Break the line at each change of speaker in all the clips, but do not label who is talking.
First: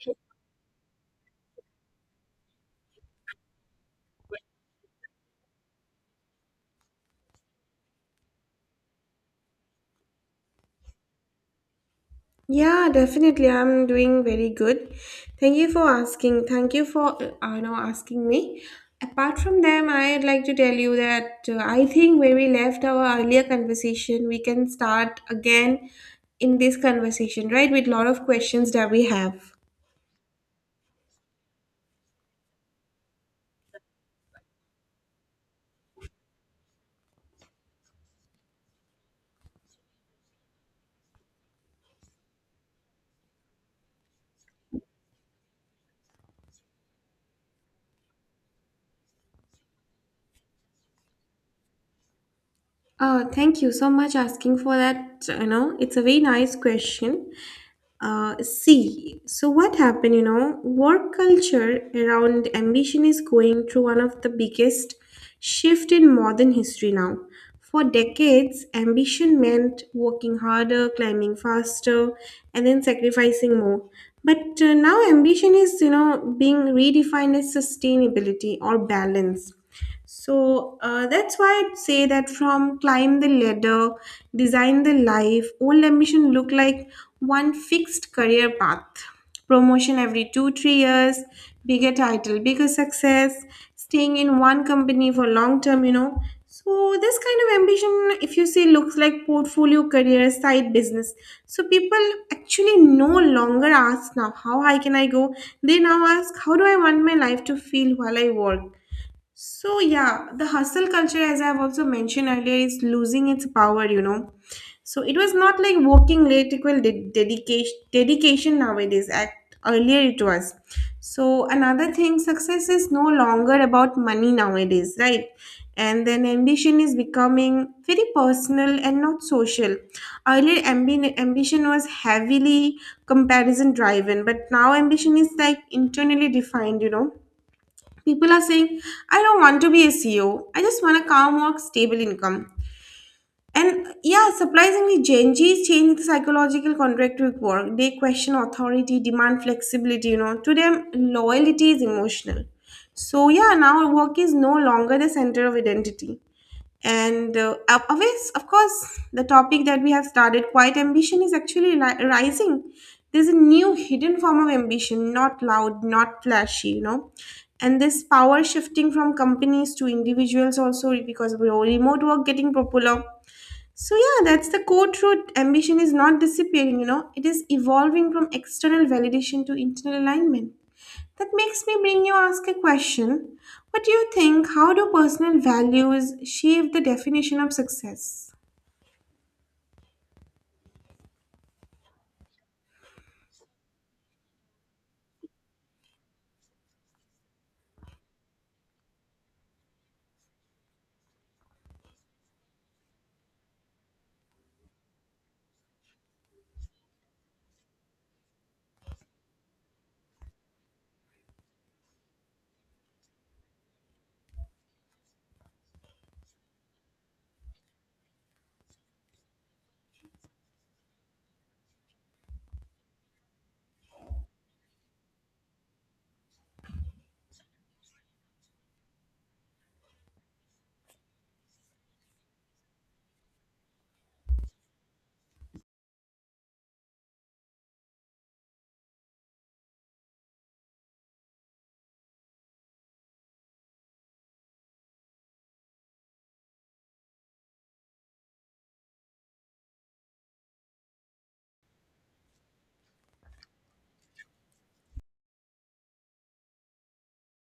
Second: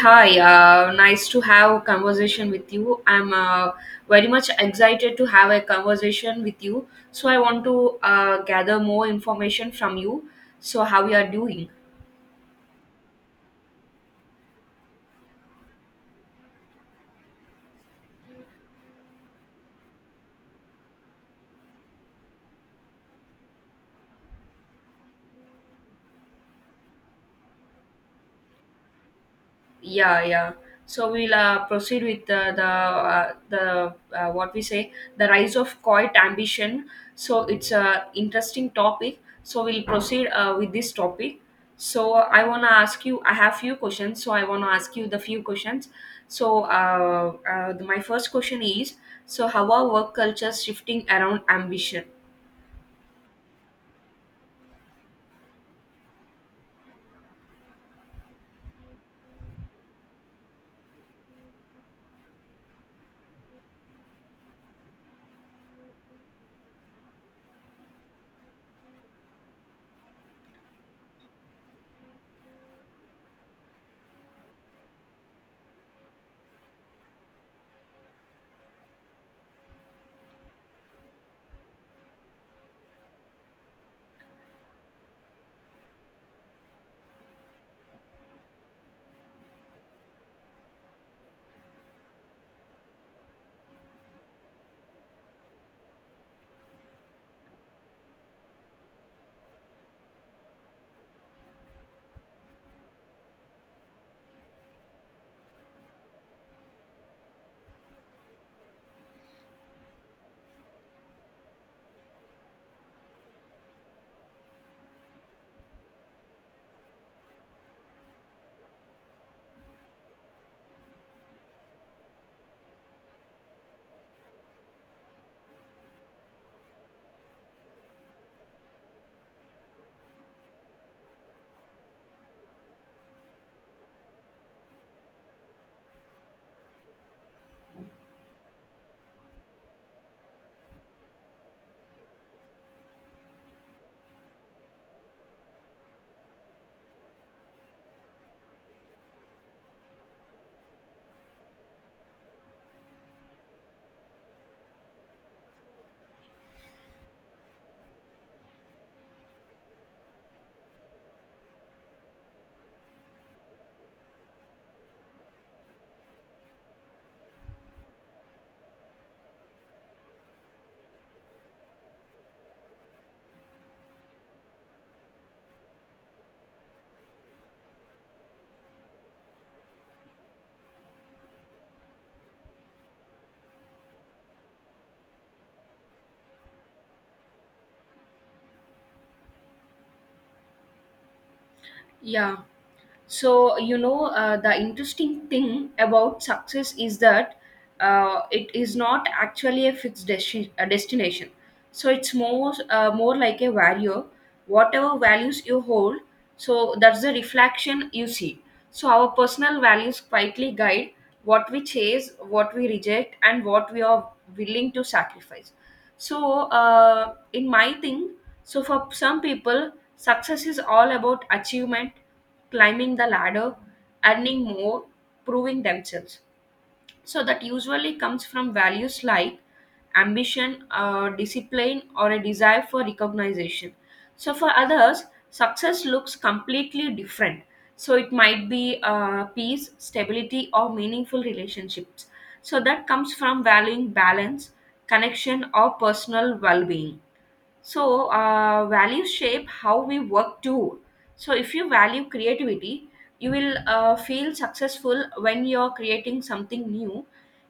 Hi, nice to have a conversation with you. I'm very much excited to have a conversation with you. So I want to gather more information from you. So how you are doing?
Yeah, definitely. I'm doing very good. Thank you for asking. Thank you for asking me. Apart from them, I'd like to tell you that I think where we left our earlier conversation, we can start again in this conversation, right? With lot of questions that we have.
Yeah, yeah. So we'll proceed with the what we say the rise of coit ambition. So it's a interesting topic. So we'll proceed with this topic. So I wanna ask you. I have few questions. So I wanna ask you the few questions. So my first question is. So how are work cultures shifting around ambition?
Thank you so much asking for that. It's a very nice question. See, so what happened, work culture around ambition is going through one of the biggest shift in modern history now. For decades, ambition meant working harder, climbing faster, and then sacrificing more. But now ambition is, being redefined as sustainability or balance. So that's why I'd say that from climb the ladder, design the life, old ambition look like one fixed career path. Promotion every 2, 3 years, bigger title, bigger success, staying in one company for long term. So this kind of ambition, if you see, looks like portfolio, career, side business. So people actually no longer ask now, how high can I go? They now ask, how do I want my life to feel while I work? So, yeah, the hustle culture, as I've also mentioned earlier, is losing its power. So, it was not like working late equal dedication nowadays. At earlier, it was. So, another thing, success is no longer about money nowadays, right? And then ambition is becoming very personal and not social. Earlier, ambition was heavily comparison driven, but now ambition is like internally defined, people are saying, I don't want to be a CEO. I just want a calm work stable income. And yeah, surprisingly, Gen Z is changing the psychological contract with work. They question authority, demand flexibility, to them loyalty is emotional. So yeah, now work is no longer the center of identity. And of course, the topic that we have started, quiet ambition, is actually rising. There's a new hidden form of ambition, not loud, not flashy. And this power shifting from companies to individuals also because of remote work getting popular. So yeah, that's the core truth. Ambition is not disappearing. It is evolving from external validation to internal alignment. That makes me bring you ask a question. What do you think? How do personal values shape the definition of success?
Yeah. So you know, the interesting thing about success is that it is not actually a a destination. So it's more more like a value. Whatever values you hold, so that's the reflection you see. So our personal values quietly guide what we chase, what we reject, and what we are willing to sacrifice. So, in my thing, so for some people, success is all about achievement, climbing the ladder, earning more, proving themselves. So that usually comes from values like ambition, discipline, or a desire for recognition. So for others, success looks completely different. So it might be peace, stability, or meaningful relationships. So that comes from valuing balance, connection, or personal well being. So values shape how we work too. So if you value creativity, you will feel successful when you're creating something new,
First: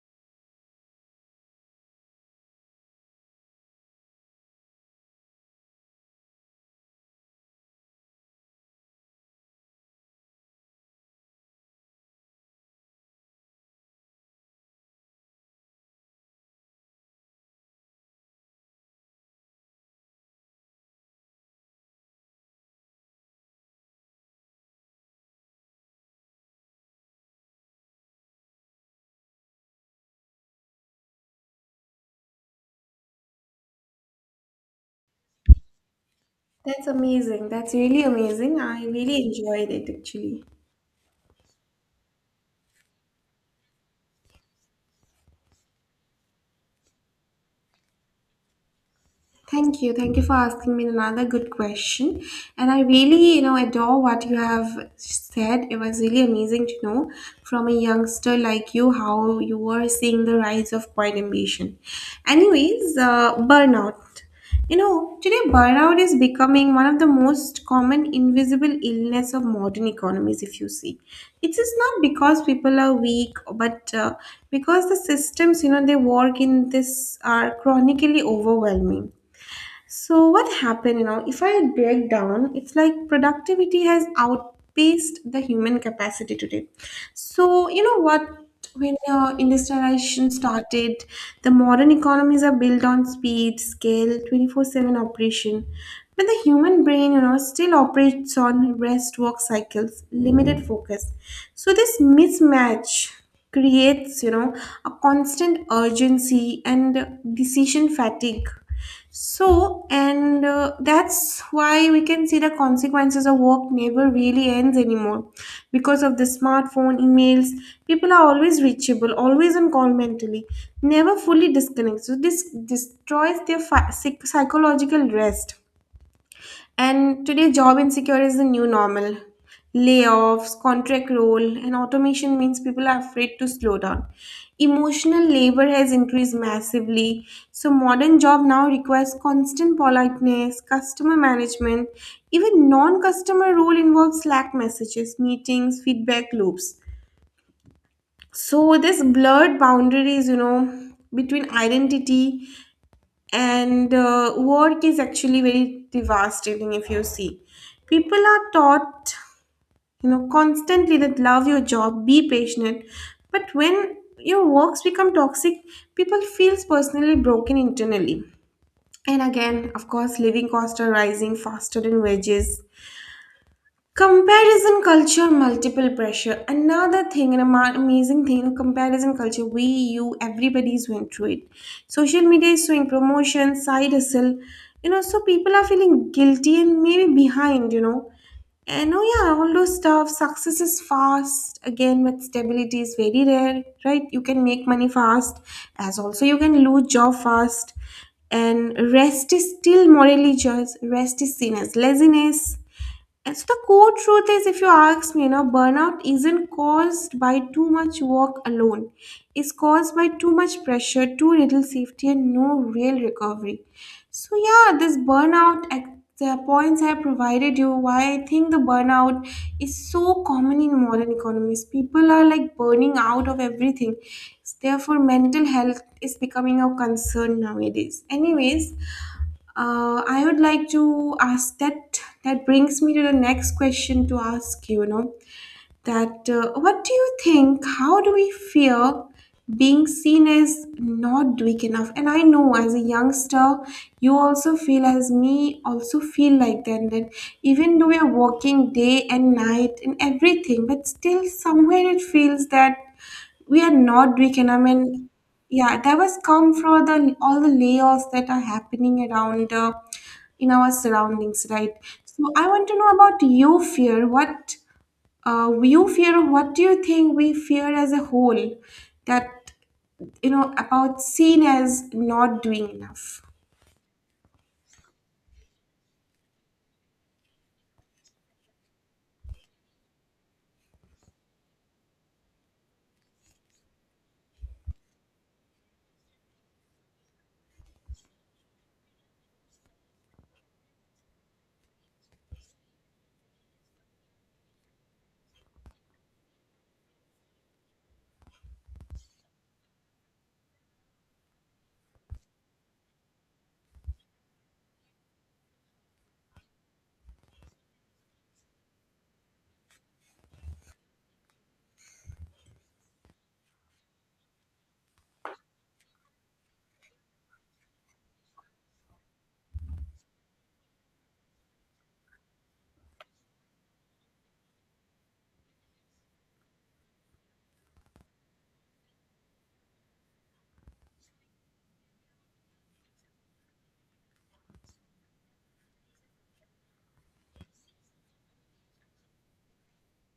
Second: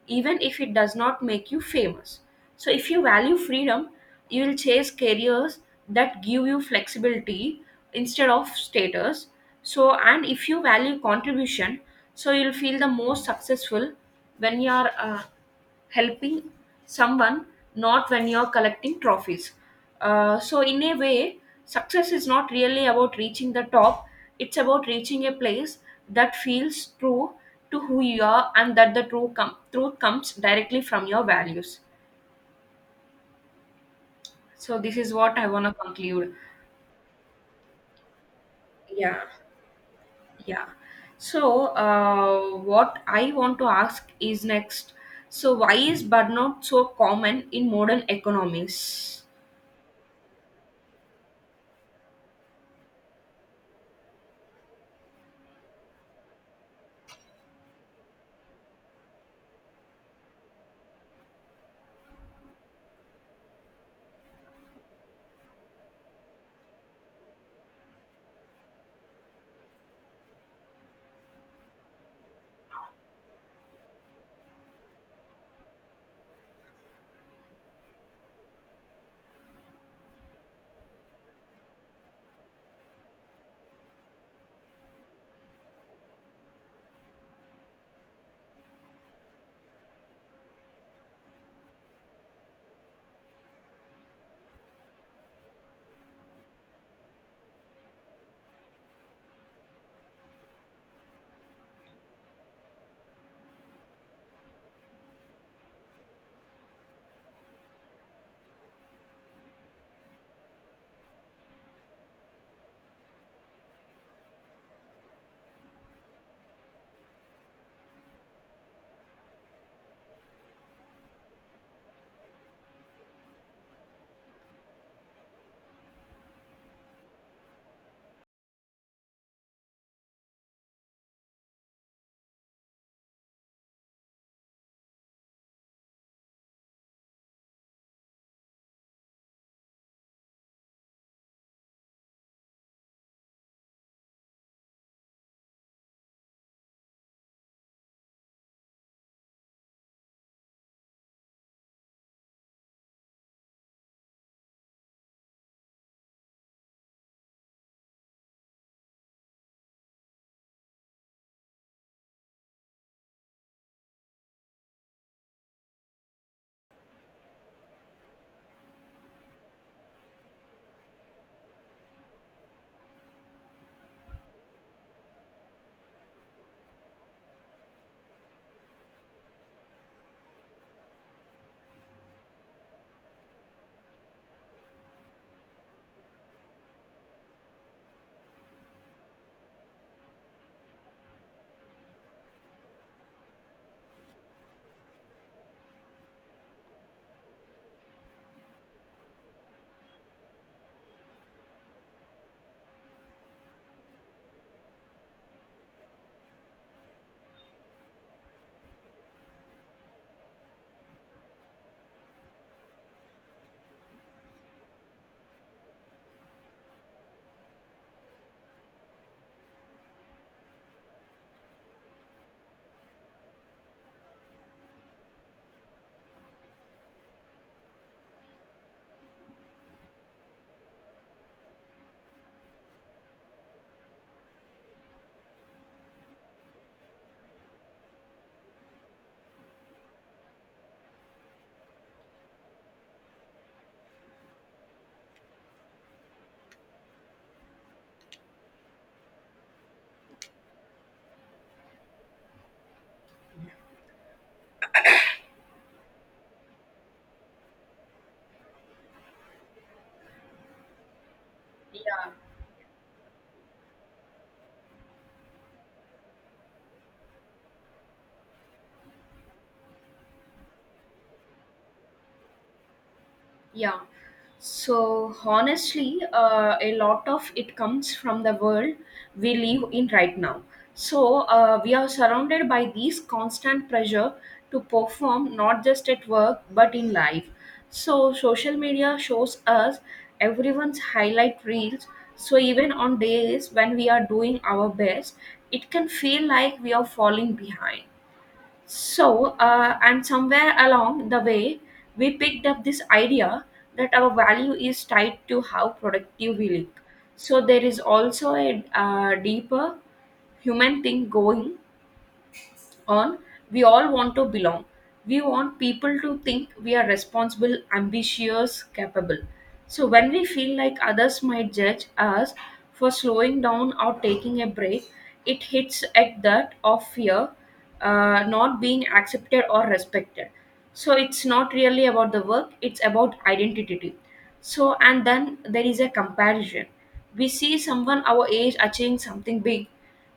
even if it does not make you famous. So if you value freedom, you will chase careers that give you flexibility instead of status. So and if you value contribution, so you'll feel the most successful when you are helping someone, not when you're collecting trophies. So, in a way, success is not really about reaching the top, it's about reaching a place that feels true to who you are, and that the truth comes directly from your values. So, this is what I want to conclude.
That's amazing. That's really amazing. I really
Yeah,
enjoyed it actually.
yeah. So, what I want to ask is next. So, why is burnout so common in modern economies?
Thank you. Thank you for asking me another good question. And I really, adore what you have said. It was really amazing to know from a youngster like you how you were seeing the rise of quiet ambition. Anyways, burnout. Today burnout is becoming one of the most common invisible illness of modern economies, if you see. It is not because people are weak, but because the systems, they work in this are chronically overwhelming. So what happened, if I break down, it's like productivity has outpaced the human capacity today. So you know what? When industrialization started, the modern economies are built on speed, scale, 24/7 operation. But the human brain, still operates on rest work cycles, limited focus. So this mismatch creates, a constant urgency and decision fatigue. So, and that's why we can see the consequences of work never really ends anymore. Because of the smartphone, emails, people are always reachable, always on call mentally, never fully disconnected. So, this destroys their psychological rest. And today, job insecure is the new normal. Layoffs, contract roll, and automation means people are afraid to slow down. Emotional labor has increased massively. So, modern job now requires constant politeness, customer management. Even non customer role involves Slack messages, meetings, feedback loops. So, this blurred boundaries, between identity and work is actually very devastating if you see. People are taught constantly that love your job, be passionate. But when your works become toxic, people feels personally broken internally. And again, of course, living costs are rising faster than wages. Comparison culture, multiple pressure. Another thing, an amazing thing, comparison culture. We, you, everybody's went through it. Social media is showing promotion, side hustle. So people are feeling guilty and maybe behind. And oh yeah, all those stuff. Success is fast again, but stability is very rare, right? You can make money fast, as also you can lose job fast. And rest is still morally judged. Rest is seen as laziness. And so the core truth is, if you ask me, burnout isn't caused by too much work alone. It's caused by too much pressure, too little safety, and no real recovery. So yeah, this burnout, the points I provided you, why I think the burnout is so common in modern economies. People are like burning out of everything. Therefore, mental health is becoming a concern nowadays. Anyways, I would like to ask that brings me to the next question to ask you, you know that what do you think, how do we fear being seen as not doing enough? And I know as a youngster you also feel, as me also feel like that, even though we are working day and night and everything, but still somewhere it feels that we are not doing enough. I mean, yeah, that was come from the all the layoffs that are happening around in our surroundings, right?
Yeah.
So I want to know about your fear, what you fear, what do you think we fear as a whole, that you know about seen as not doing enough.
Yeah. So honestly, a lot of it comes from the world we live in right now. So we are surrounded by these constant pressure to perform, not just at work but in life. So social media shows us everyone's highlight reels. So even on days when we are doing our best, it can feel like we are falling behind. So, and somewhere along the way, we picked up this idea that our value is tied to how productive we look. So, there is also a deeper human thing going on. We all want to belong. We want people to think we are responsible, ambitious, capable. So when we feel like others might judge us for slowing down or taking a break, it hits at that of fear, not being accepted or respected. So it's not really about the work, it's about identity. So and then there is a comparison. We see someone our age achieving something big,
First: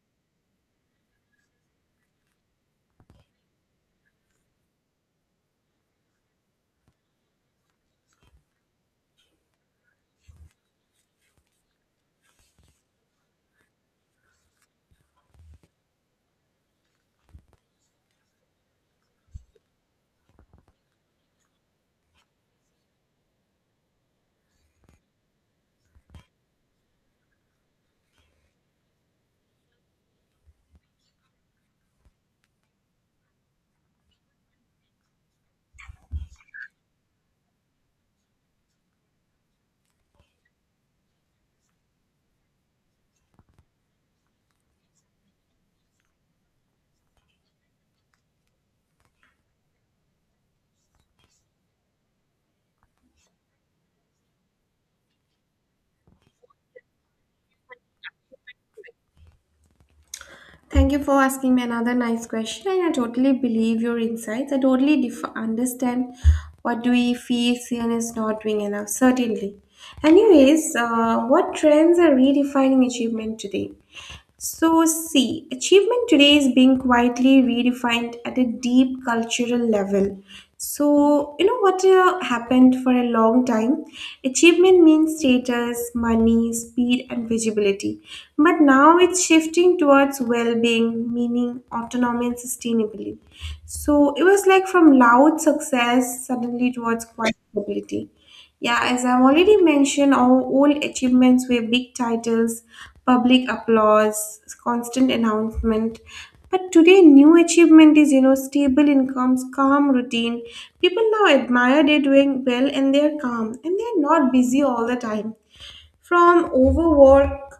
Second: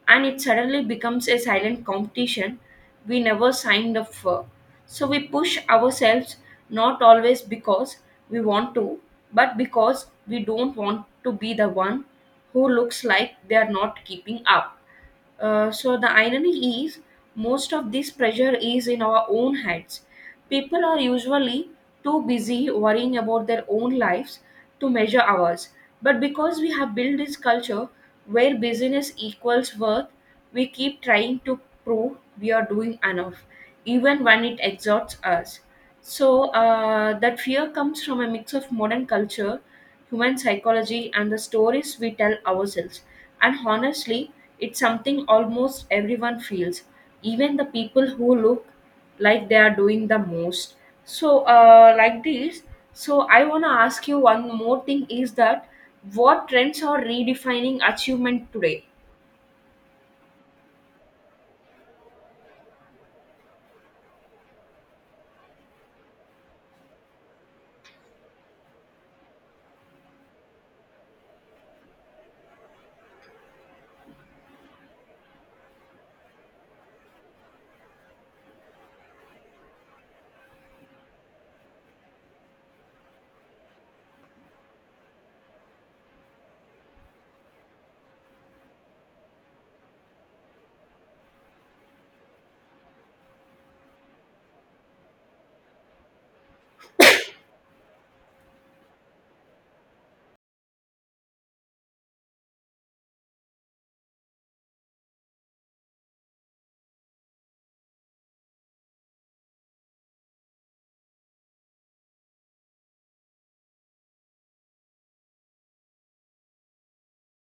and it suddenly becomes a silent competition we never signed up for. So we push ourselves, not always because we want to, but because we don't want to be the one who looks like they are not keeping up. So the irony is most of this pressure is in our own heads. People are usually too busy worrying about their own lives to measure ours. But because we have built this culture where busyness equals worth, we keep trying to prove we are doing enough, even when it exhausts us. So that fear comes from a mix of modern culture, human psychology, and the stories we tell ourselves. And honestly, it's something almost everyone feels, even the people who look like they are doing the most. So, like this, so I want to ask you one more thing is that what trends are redefining achievement today?
Thank you for asking me another nice question. And I totally believe your insights. I totally understand what do we feel seen as not doing enough, certainly. Anyways, what trends are redefining achievement today? So, see, achievement today is being quietly redefined at a deep cultural level. So, you know what happened for a long time? Achievement means status, money, speed, and visibility. But now it's shifting towards well being, meaning autonomy and sustainability. So, it was like from loud success suddenly towards quiet stability. Yeah, as I've already mentioned, our old achievements were big titles, public applause, constant announcement. But today, new achievement is, stable incomes, calm routine. People now admire they're doing well and they're calm and they're not busy all the time. From overwork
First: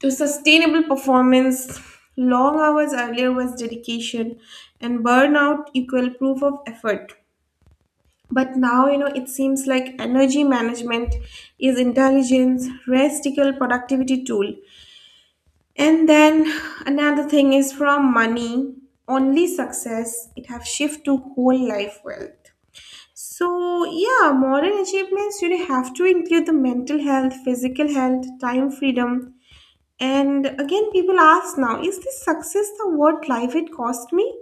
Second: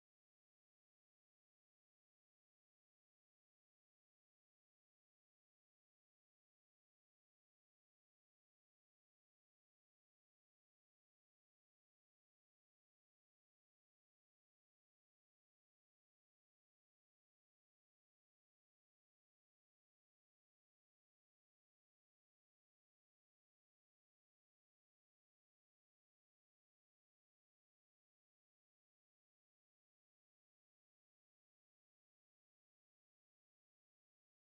to sustainable performance, long hours earlier was dedication, and burnout equal proof of effort. But now, it seems like energy management is intelligence, restical productivity tool. And then another thing is from money, only success, it have shift to whole life wealth. So yeah, modern achievements you have to include the mental health, physical health, time freedom. And again, people ask now, is this success the what life it cost me?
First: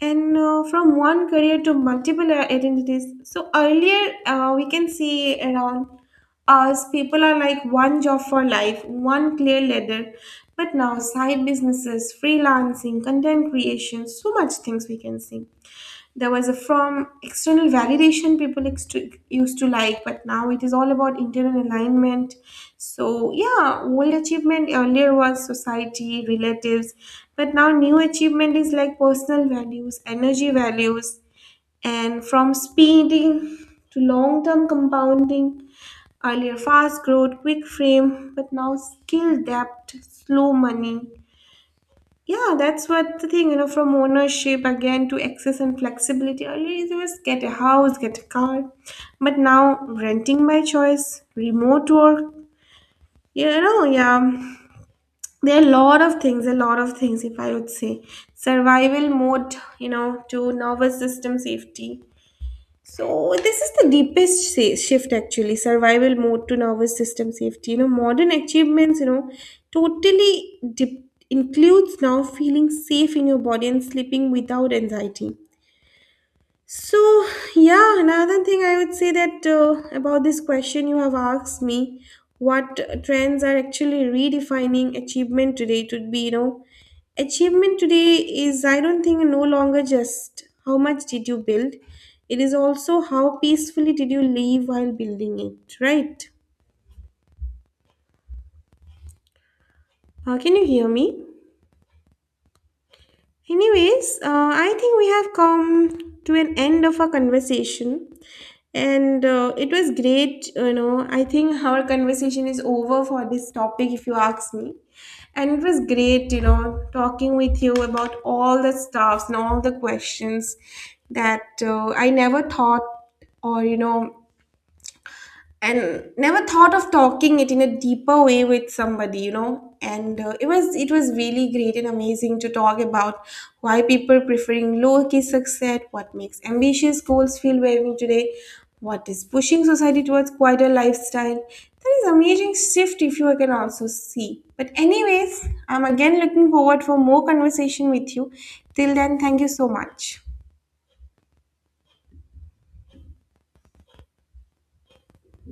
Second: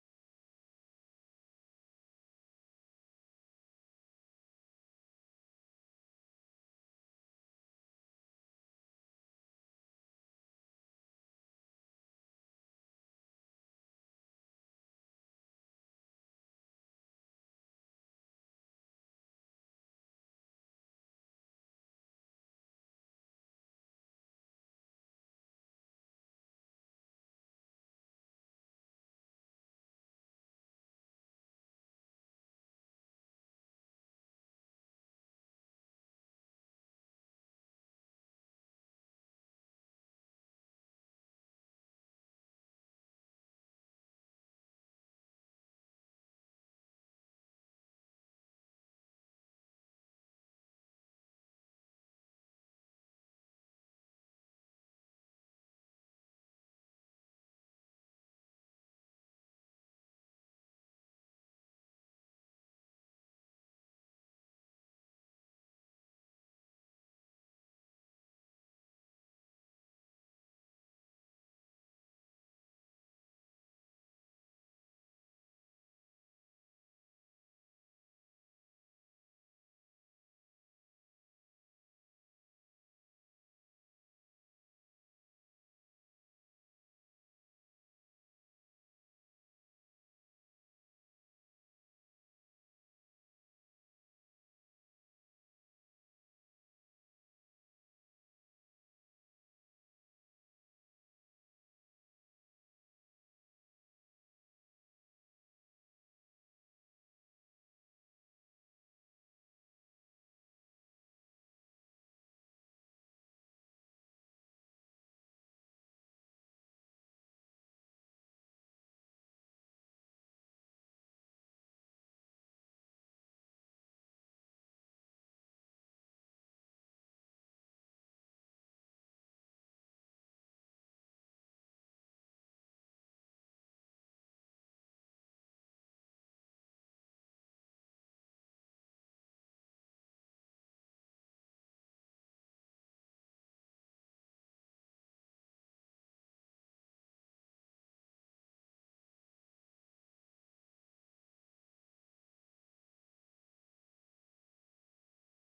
And from one career to multiple identities. So earlier, we can see around us people are like one job for life, one clear ladder. But now, side businesses, freelancing, content creation, so much things we can see. There was a, from external validation, people used to like. But now it is all about internal alignment. So yeah, old achievement earlier was society relatives, but now new achievement is like personal values, energy values. And from speeding to long-term compounding, earlier fast growth, quick frame, but now skill depth, slow money. Yeah, that's what the thing, from ownership again to access and flexibility. Earlier, it was get a house, get a car. But now, renting by choice, remote work, yeah. There are a lot of things, a lot of things, if I would say. Survival mode, to nervous system safety. So this is the deepest shift actually, survival mode to nervous system safety. Modern achievements, totally includes now feeling safe in your body and sleeping without anxiety. So, yeah, another thing I would say that about this question you have asked me, what trends are actually redefining achievement today? It would be, achievement today is, I don't think, no longer just how much did you build, it is also how peacefully did you live while building it, right? Can you hear me? Anyways, I think we have come to an end of our conversation, and it was great. I think our conversation is over for this topic, if you ask me. And it was great, talking with you about all the stuffs and all the questions that I never thought or and never thought of talking it in a deeper way with somebody and it was really great and amazing to talk about why people preferring low key success, what makes ambitious goals feel valuable today, what is pushing society towards quieter lifestyle. There is amazing shift if you can also see. But anyways, I'm again looking forward for more conversation with you. Till then, thank you so much.